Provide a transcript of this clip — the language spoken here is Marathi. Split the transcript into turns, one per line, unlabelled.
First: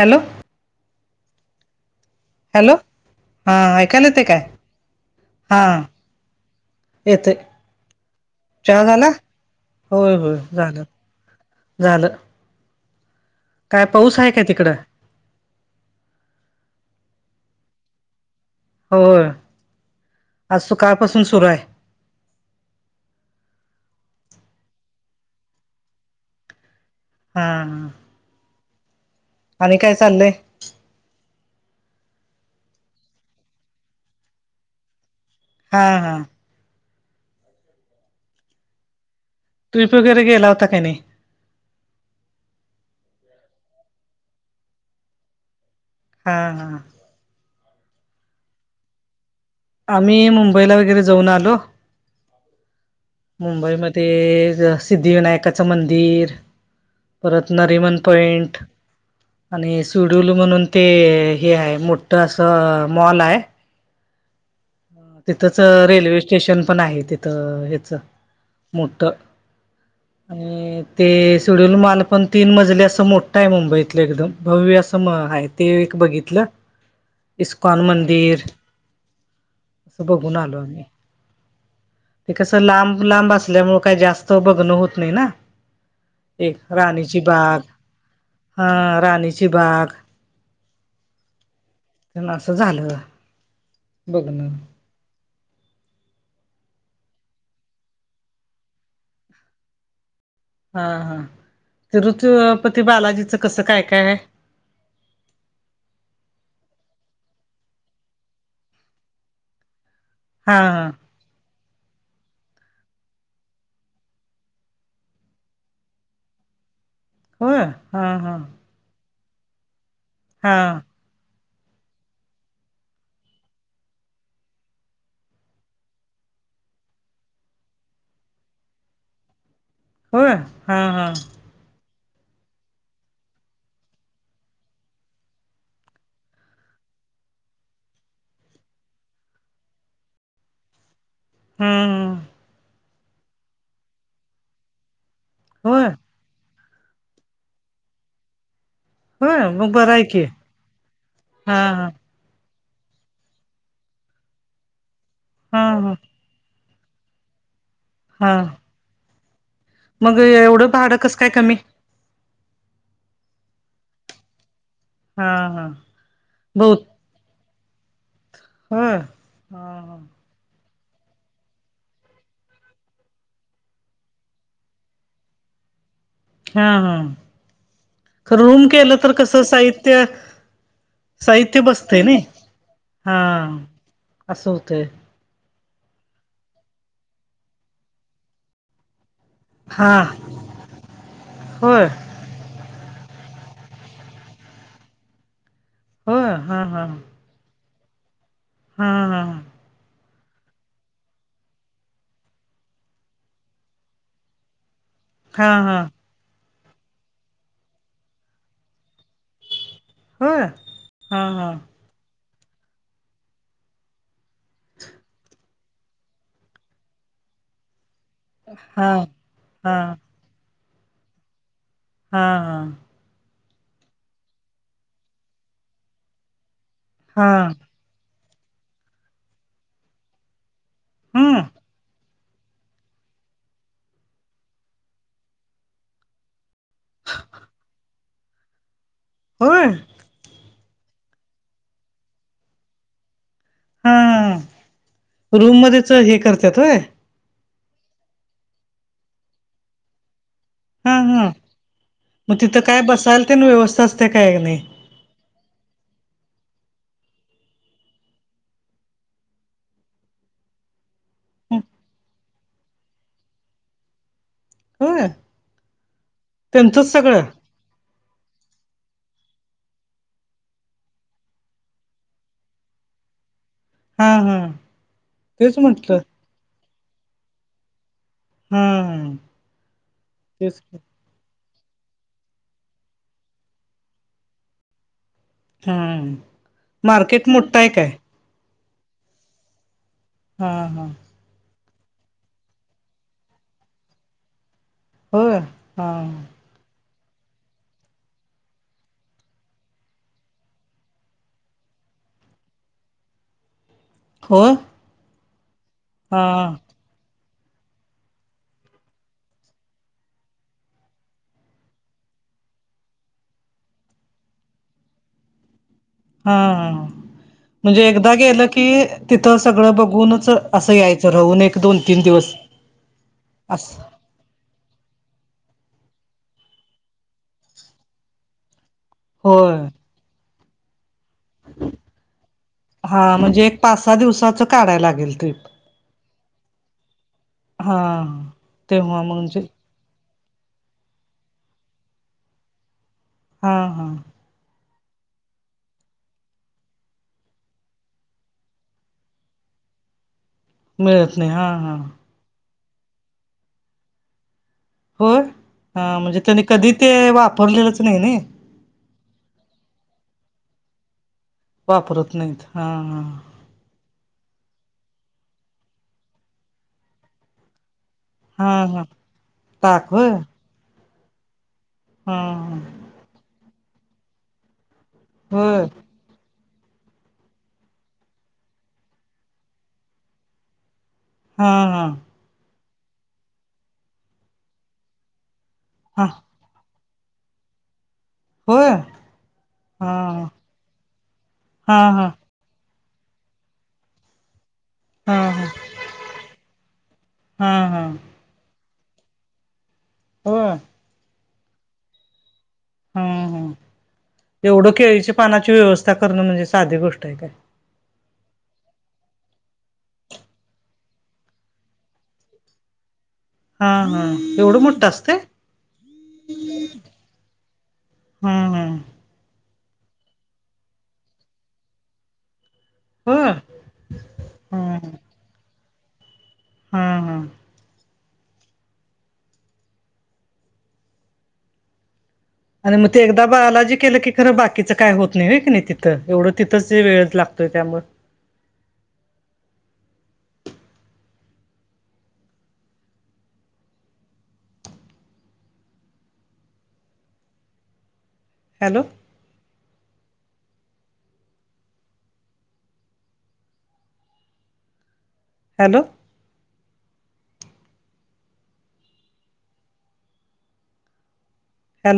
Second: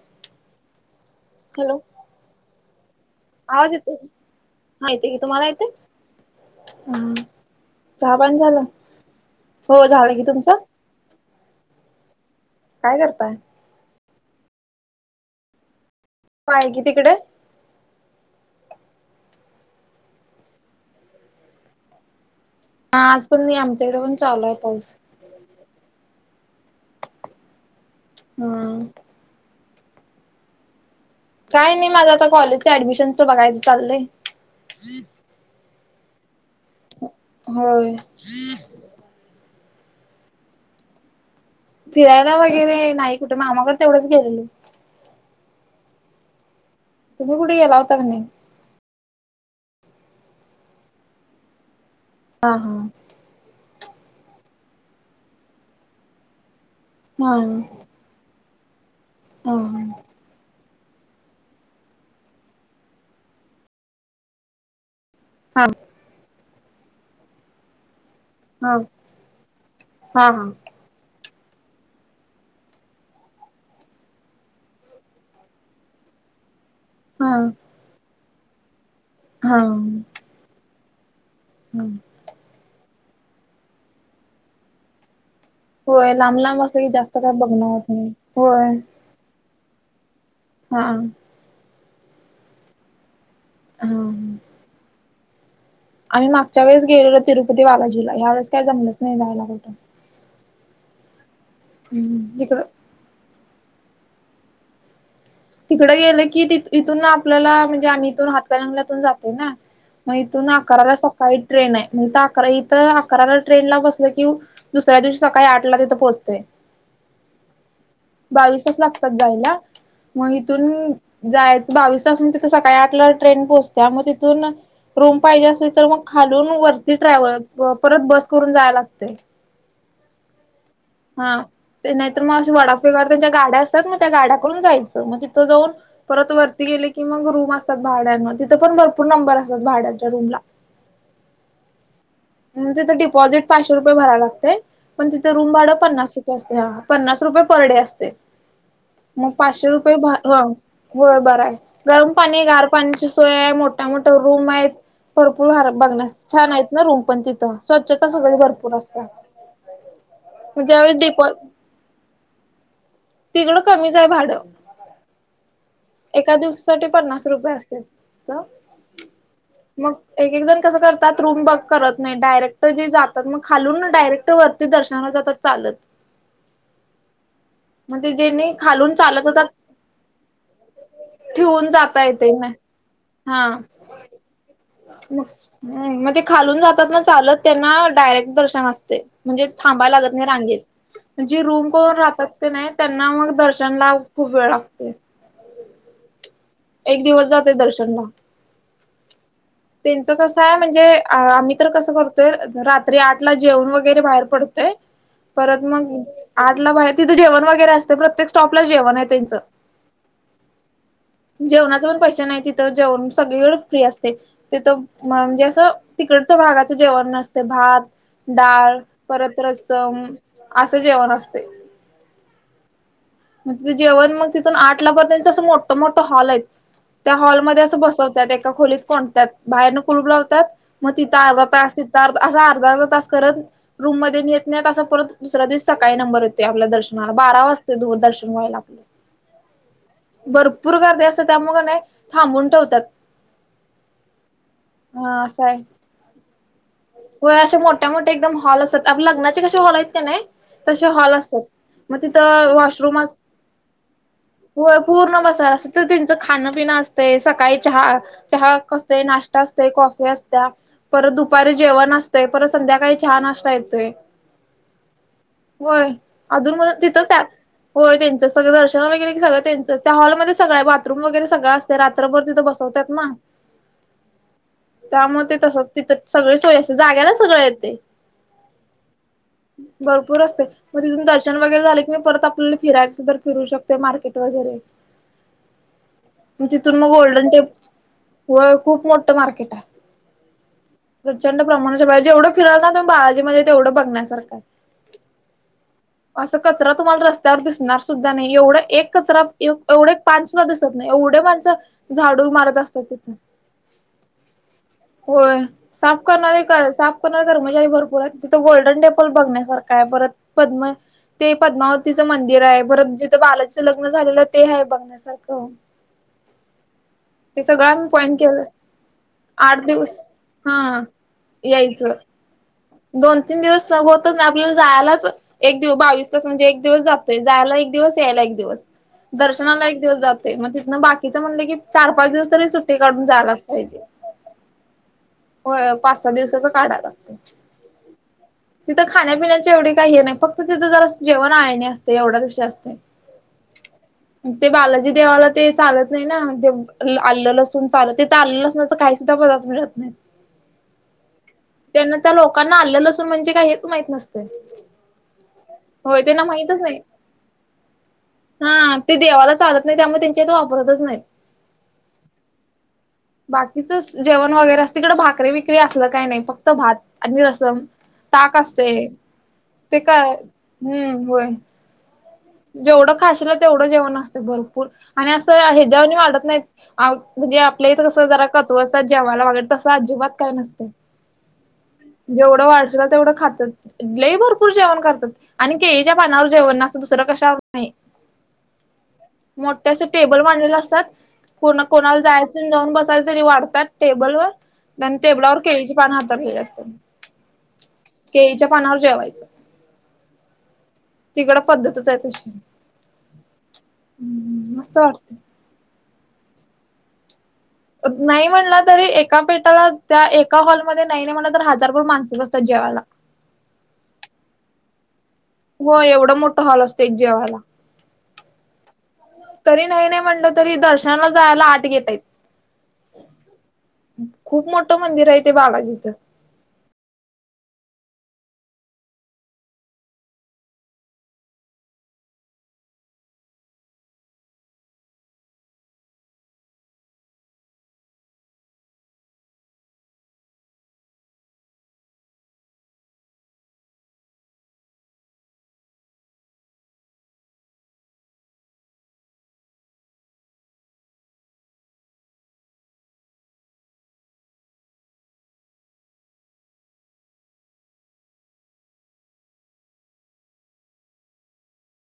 हॅलो
हॅलो
हॅलो हा
आवाज येतोय
ऐकायला येत काय
हा येते की तुम्हाला
हा
येते ह
येत
चहा पाणी झालं
चहा झाला
हो झालं
होय
की
होय
तुमचं
झालं झालं
काय करताय
काय पाऊस आहे काय तिकडं
आहे की तिकडे
हो आज त कापासून सुरू आहे
हा आज पण नाही आमच्याकडे पण चालू आहे पाऊस
हम्
हम्म
आणि काय चाललंय
काय नाही माझं आता कॉलेजच्या ऍडमिशनचं बघायचं चाललंय
हा हा
होय
ट्रप वगैरेला होता काय नाही
फिरायला वगैरे नाही कुठे मग मामाकडे तेवढंच गेलेले
हा हा
तुम्ही कुठेला होता का नाही
आम्ही मुंबईला वगैरे जाऊन आलो
हा हा
मुंबईमध्ये सिद्धिविनायकाचं मंदिर
हा
परत नरमन पॉइंट
हा
आणि सूट डुलू म्हणून ते हे आहे मोठं असं मॉल आहे तिथंच
हा
रेल्वे स्टेशन पण आहे तिथं हच
हा
मोठ
हा
आणि ते सुडल माल पण तीन मजले असं मोठा आहे मुंबईतले एकदम भव्य असं आहेत ते एक बघितलं
ह
इस्कॉन मंदिर
हा
बणालो आ्ही
हम्म
ते कसं लांब लांब असल्यामुळे काही जास्त बघणं होत नाही ना
होय लांब
एक
लांब असलं की जास्त
राणीची
काय
बाग
बघणं होत नाही
हा
होय
राणीची बाग
हा
असं झालं
हा
बघण
आम्ही मागच्या वेळे गेलो तिरुपती बालाजीला या वेळेस काय जमलंच नाही जायला कुठं
हा हा
हम्म. तिकडं
तिरूचरपती बालाजीचं कसं काय काय आहे
तिकडें गेलं की इथून ना आपल्याला म्हणजे आम्ही इथून हातकलंगलेतून जाते ना मग इथून
हा हा
अकराला सकाळी ट्रेन आहे म्हण अकरा इथं अकराला ट्रेन ला बसलं कि दुसऱ्या दिवशी सकाळी आठ ला तिथं पोहोचते
होय हा हा
बावीस तास लागतात जायला मग
हा
इथून जायचं बावीस तास म तिथं सकाळी आठ ला ट्रेन पोचत्या मग तिथून रूम पाहिजे असेल तर मग खालून वरती ट्रॅव्हल परत बस करून जाय लागते
हो
हा ते नाहीतर मग वडापाच्या गाड्या असतात मग त्या गाड्याकडून जायचं मग तिथं जाऊन परत वरती गेले की मग रूम असतात भाड्यांन तिथं पण भरपूर नंबर असतात भाड्यांच्या रूमला
हम्म हमम
तिथं डिपॉझिट पाचशे रुपये भराय लागते पण तिथं रूम भाडं
होय
पन्नास रुपये हा पन्नास रुपये पर डे असते मग
होय
पाचशे
बरं
रुपये
आहे की
व बर
हा
आहे
हा
रम पाणी गार पाणीची सोय आहे मोठ्या मोठ्या रूम आहेत
हा
भरपूर
हा
बघण्यास छान आहेत ना रूम पण तिथं स्वच्छता
हा
सगळे भरपूर असतात
मग एवढं
ज्यावेळेस
भाडं कसं काय
डिपॉझ
कमी
तिकडं कमीच हाय भाडं
हा हा
एका
बहुत
दिवसासाठी पन्नास रुपये असते तर
होय हा
मग
हा
एक एक जण कसं करतात रूम वर्क करत नाही डायरेक्ट जे जातात मग खालून डायरेक्ट वरती दर्शनाला जातात चालत [inaudible]
हा हा
मग ते
खरं
जेणे
रूम
खालून
केलं तर
चालत
कसं
होतात
साहित्य साहित्य
ठेवून
बसते
जाता
ना
येते
हा असं होतंय
मग ते खालून जातात ना चालत त्यांना डायरेक्ट दर्शन असते म्हणजे थांबा
हा
लागत नाही रांगेतेत जे रूम
होय
करून राहतात ते नाही त्यांना मग दर्शन ला खूप वेळ लागते
होय हा
एक दिवस जाते दर्शनला
हम्म हम
त्यांच कस आहे म्हणजे आम्ही तर कसं करतोय रात्री आठ ला जेवण वगैरे बाहेर पडतोय
हा
परत
हा
मग आठला तिथे जेवण वगैरे असते प्रत्येक स्टॉपलाच जेवण आहे
होय हा हा
जेवणाच पण पैसे नाही तिथ जेवण सगळीक फ्री असत तेथ म्हणजे असं तिकडचं भागाचं जेवण नसते भात डाळ
हा हा
परत रसम असे जेवण असते
हा हा
तिं जेवण मग तिथून आठ ला पर्यंतच असं मोठ मोठ हॉल आहे त्या
हा
हॉलमध्येध्ये अस बसत एका खोलीत कोंडतात बाहेरन कुलूप लावतात मग तिथं
हम्म
अर्धा ता असा अर्धा अर्धा तास करत रूम मध्ये नेत नाही असं परत दुसऱ्या दिवशी सकाळी नंबर येतो आपल्या दर्शनाला बारा वाजते दू दर्शन व्हायला आपलं
होय
भरपूर गर्दी असत त्यामुळं का नाही थांबून ठेवतात
हा
हा
रूम मध्येच हे कर्त्यात होय
व अशे मोठ्या मोठे एकदम हॉल असतात आप लग्नाचे कसेे हॉल आहेत का नाही तसे
हा
हॉल
हा
असतात मग तिथं
काय
वॉशरूम
बसायला ते ना व्यवस्था असते काय नाही
पूर्ण मसाला असत तर त्यांचं खाणंपिणं असते सकाळी चहा चहा कसते नाश्ता असते कॉफी असत परत दुपारी जेवण असतं परत संध्याकाळी हा नाश्ता येतोय
होय
होय अजून मधून
त्यांचंच
तिथंच
सगळं
आहेत होय त्यांच सगळं दर्शनाला गेले की सगं त्यांच त्या हॉलमध्ये सगं आहे बाथरूम वगैरे सगळा ते रात्रभर तिथं बसवतात ना
हा हम
त्यामुळेग ते तसं तिथं सगळी सोयी जाग्याला सगळ येते
हा
भरपूर असते
तेच
मग तिथून द वगैरे झाले की नाही परतल्या फिरायच तर फिर शकते मार्केट वगरे
हा
म तिथून मग गोल्डन
मार्केट मोठं आहे काय
टेमप व खूप मोठं मार्केट आहे
हा हा
प्रचंड प्रमाणाच्या जेवढं फिराल ना तुम् बालाजी मध्ये तेवढं बघण्यासारखं
होय हा
असं कचरा तुम्हाला रस्त्यावर दिसणार सुद्धा नाही एवढा एक कचरा एवढे पानसद्धा दिसत नाही एवढे माणसं झाडू मारत असतात तिथं
हो
होय साफ
हा
करणार आहे का साफ कोणार कर्मचारी भरपूर आहेत तिथं गोल्डन टेम्पल बघण्यासारखा आहे परत पद्म ते पद्मावतीचं मंदिर आहे परत जिथं बालाचं लग्न झालेलं ते आहे बघण्यासारखं
हा
ते सगळं
म्हणजे
आम्ही
एकदा
पॉईंट केलं
गेलं की तिथं
आठ
सगळ
दिवस
बघूनच असं
हा
यायचं राहून एक दोन
यायचं.
तीन दिवस
दोन तीन
अस
दिवस सत आपल्याला जायलाच एक दिव बावीस तास म्हणजे एक दिवस जातोय जायला एक दिवस यायला एक दिवस
होय
दर्शनाला एक दिवस जातो मग तिथनं बाकीच म्हणले की चार पाच दिवस तरी सुट्टी काढून जायलाच पाहिजे
हा दिवसाचं काढाय लागेल ते
हो पाच सहा दिवसाच काढा लागते
हा
तिथं
तेव्हा म्हणजे
खाण्यापिण्याची एवढी काही हे नाही फक्त तिथं जरा जेवण आहे नाही असते एवढ्या दिवशी असते
हा हा
ते बालाजी देवाला ते चालत नाही ना आलेलं असून चालत ते तर आलेलं अस ना तर काही सुद्धा प रत नाही
मिळत नाही हा हा
त्या लोकांना आलेलं असून म्हणजे काय हेच माहत नसते
होय म्हणजे त्यानी कधी ते वापरलेलंच नाही ना
हा ते देवाला चालत नाही त्यामुळे त्यांच्या इथ वापरतच नाही
वापरत नाहीत हा
बाकीच जेवण वगैरे अस तिकड भाकरी विकरी असलं काही नाही फक्त भात आणि रसम ताक
हां
असते
हां
ते
ताक
का
होय
हम्म होय
हां हां
जेवढं खाशलं तेवढं जेवण असत भरपूर आणि असं
होय
हे च्या वाणी वाढत नाही. अ म्हणजे आपल्या इथं कसं जरा कचवतात जेवायला वागल तसं अजिबात काय नसते.
हा हा
जेवढं वाढचल तेवढं खातात लही भरपूर जेवण करतात. आणि केळीच्या
हां
पानावर जेवण ना असं दुसरं कशा नाही.
होय
मोठ्या अस
हां
टेबल
हां
बांधलेले असतात कोणा
हां
कोणाला
हां
जायच. जाऊन बसायला तरी वाढतात टेबल वर आणि टेबलावर केळीचे पान हातरलेले असतात.
हा हा
केळीच्या पानावर जेवायचं.
हो
तिकडं पद्धतच आहे तशी.
हा हा एवढं
मस्त
केळीच्या
वाटते.
पानाची व्यवस्था करणं म्हणजे साधी गोष्ट आहे काय.
नाही म्हणला तरी एका पेटाला त्या एका हॉलमध्ये नाही नाही म्हणला तर हजारभूर माणसं बसतात जेवायला.
हा हा एवढं मोठं असते.
हो एवढं मोठा हॉल असत एक जेव्हायला.
हां हां
तरी नाही नाही म्हटलं तरी दर्शनाला जायला आट गेट हाईत.
होय
खूप
हां
मोठं मंदिर आहे ते बालाजीचं.
हम् हम. आणि मग ते एकदा बालाजी केलं की खरं बाकीचं काय होत नाही आहे की नाही तिथं एवढं तिथंच वेळच लागतोय त्यामुळ. हॅलो. हॅलो. हॅलो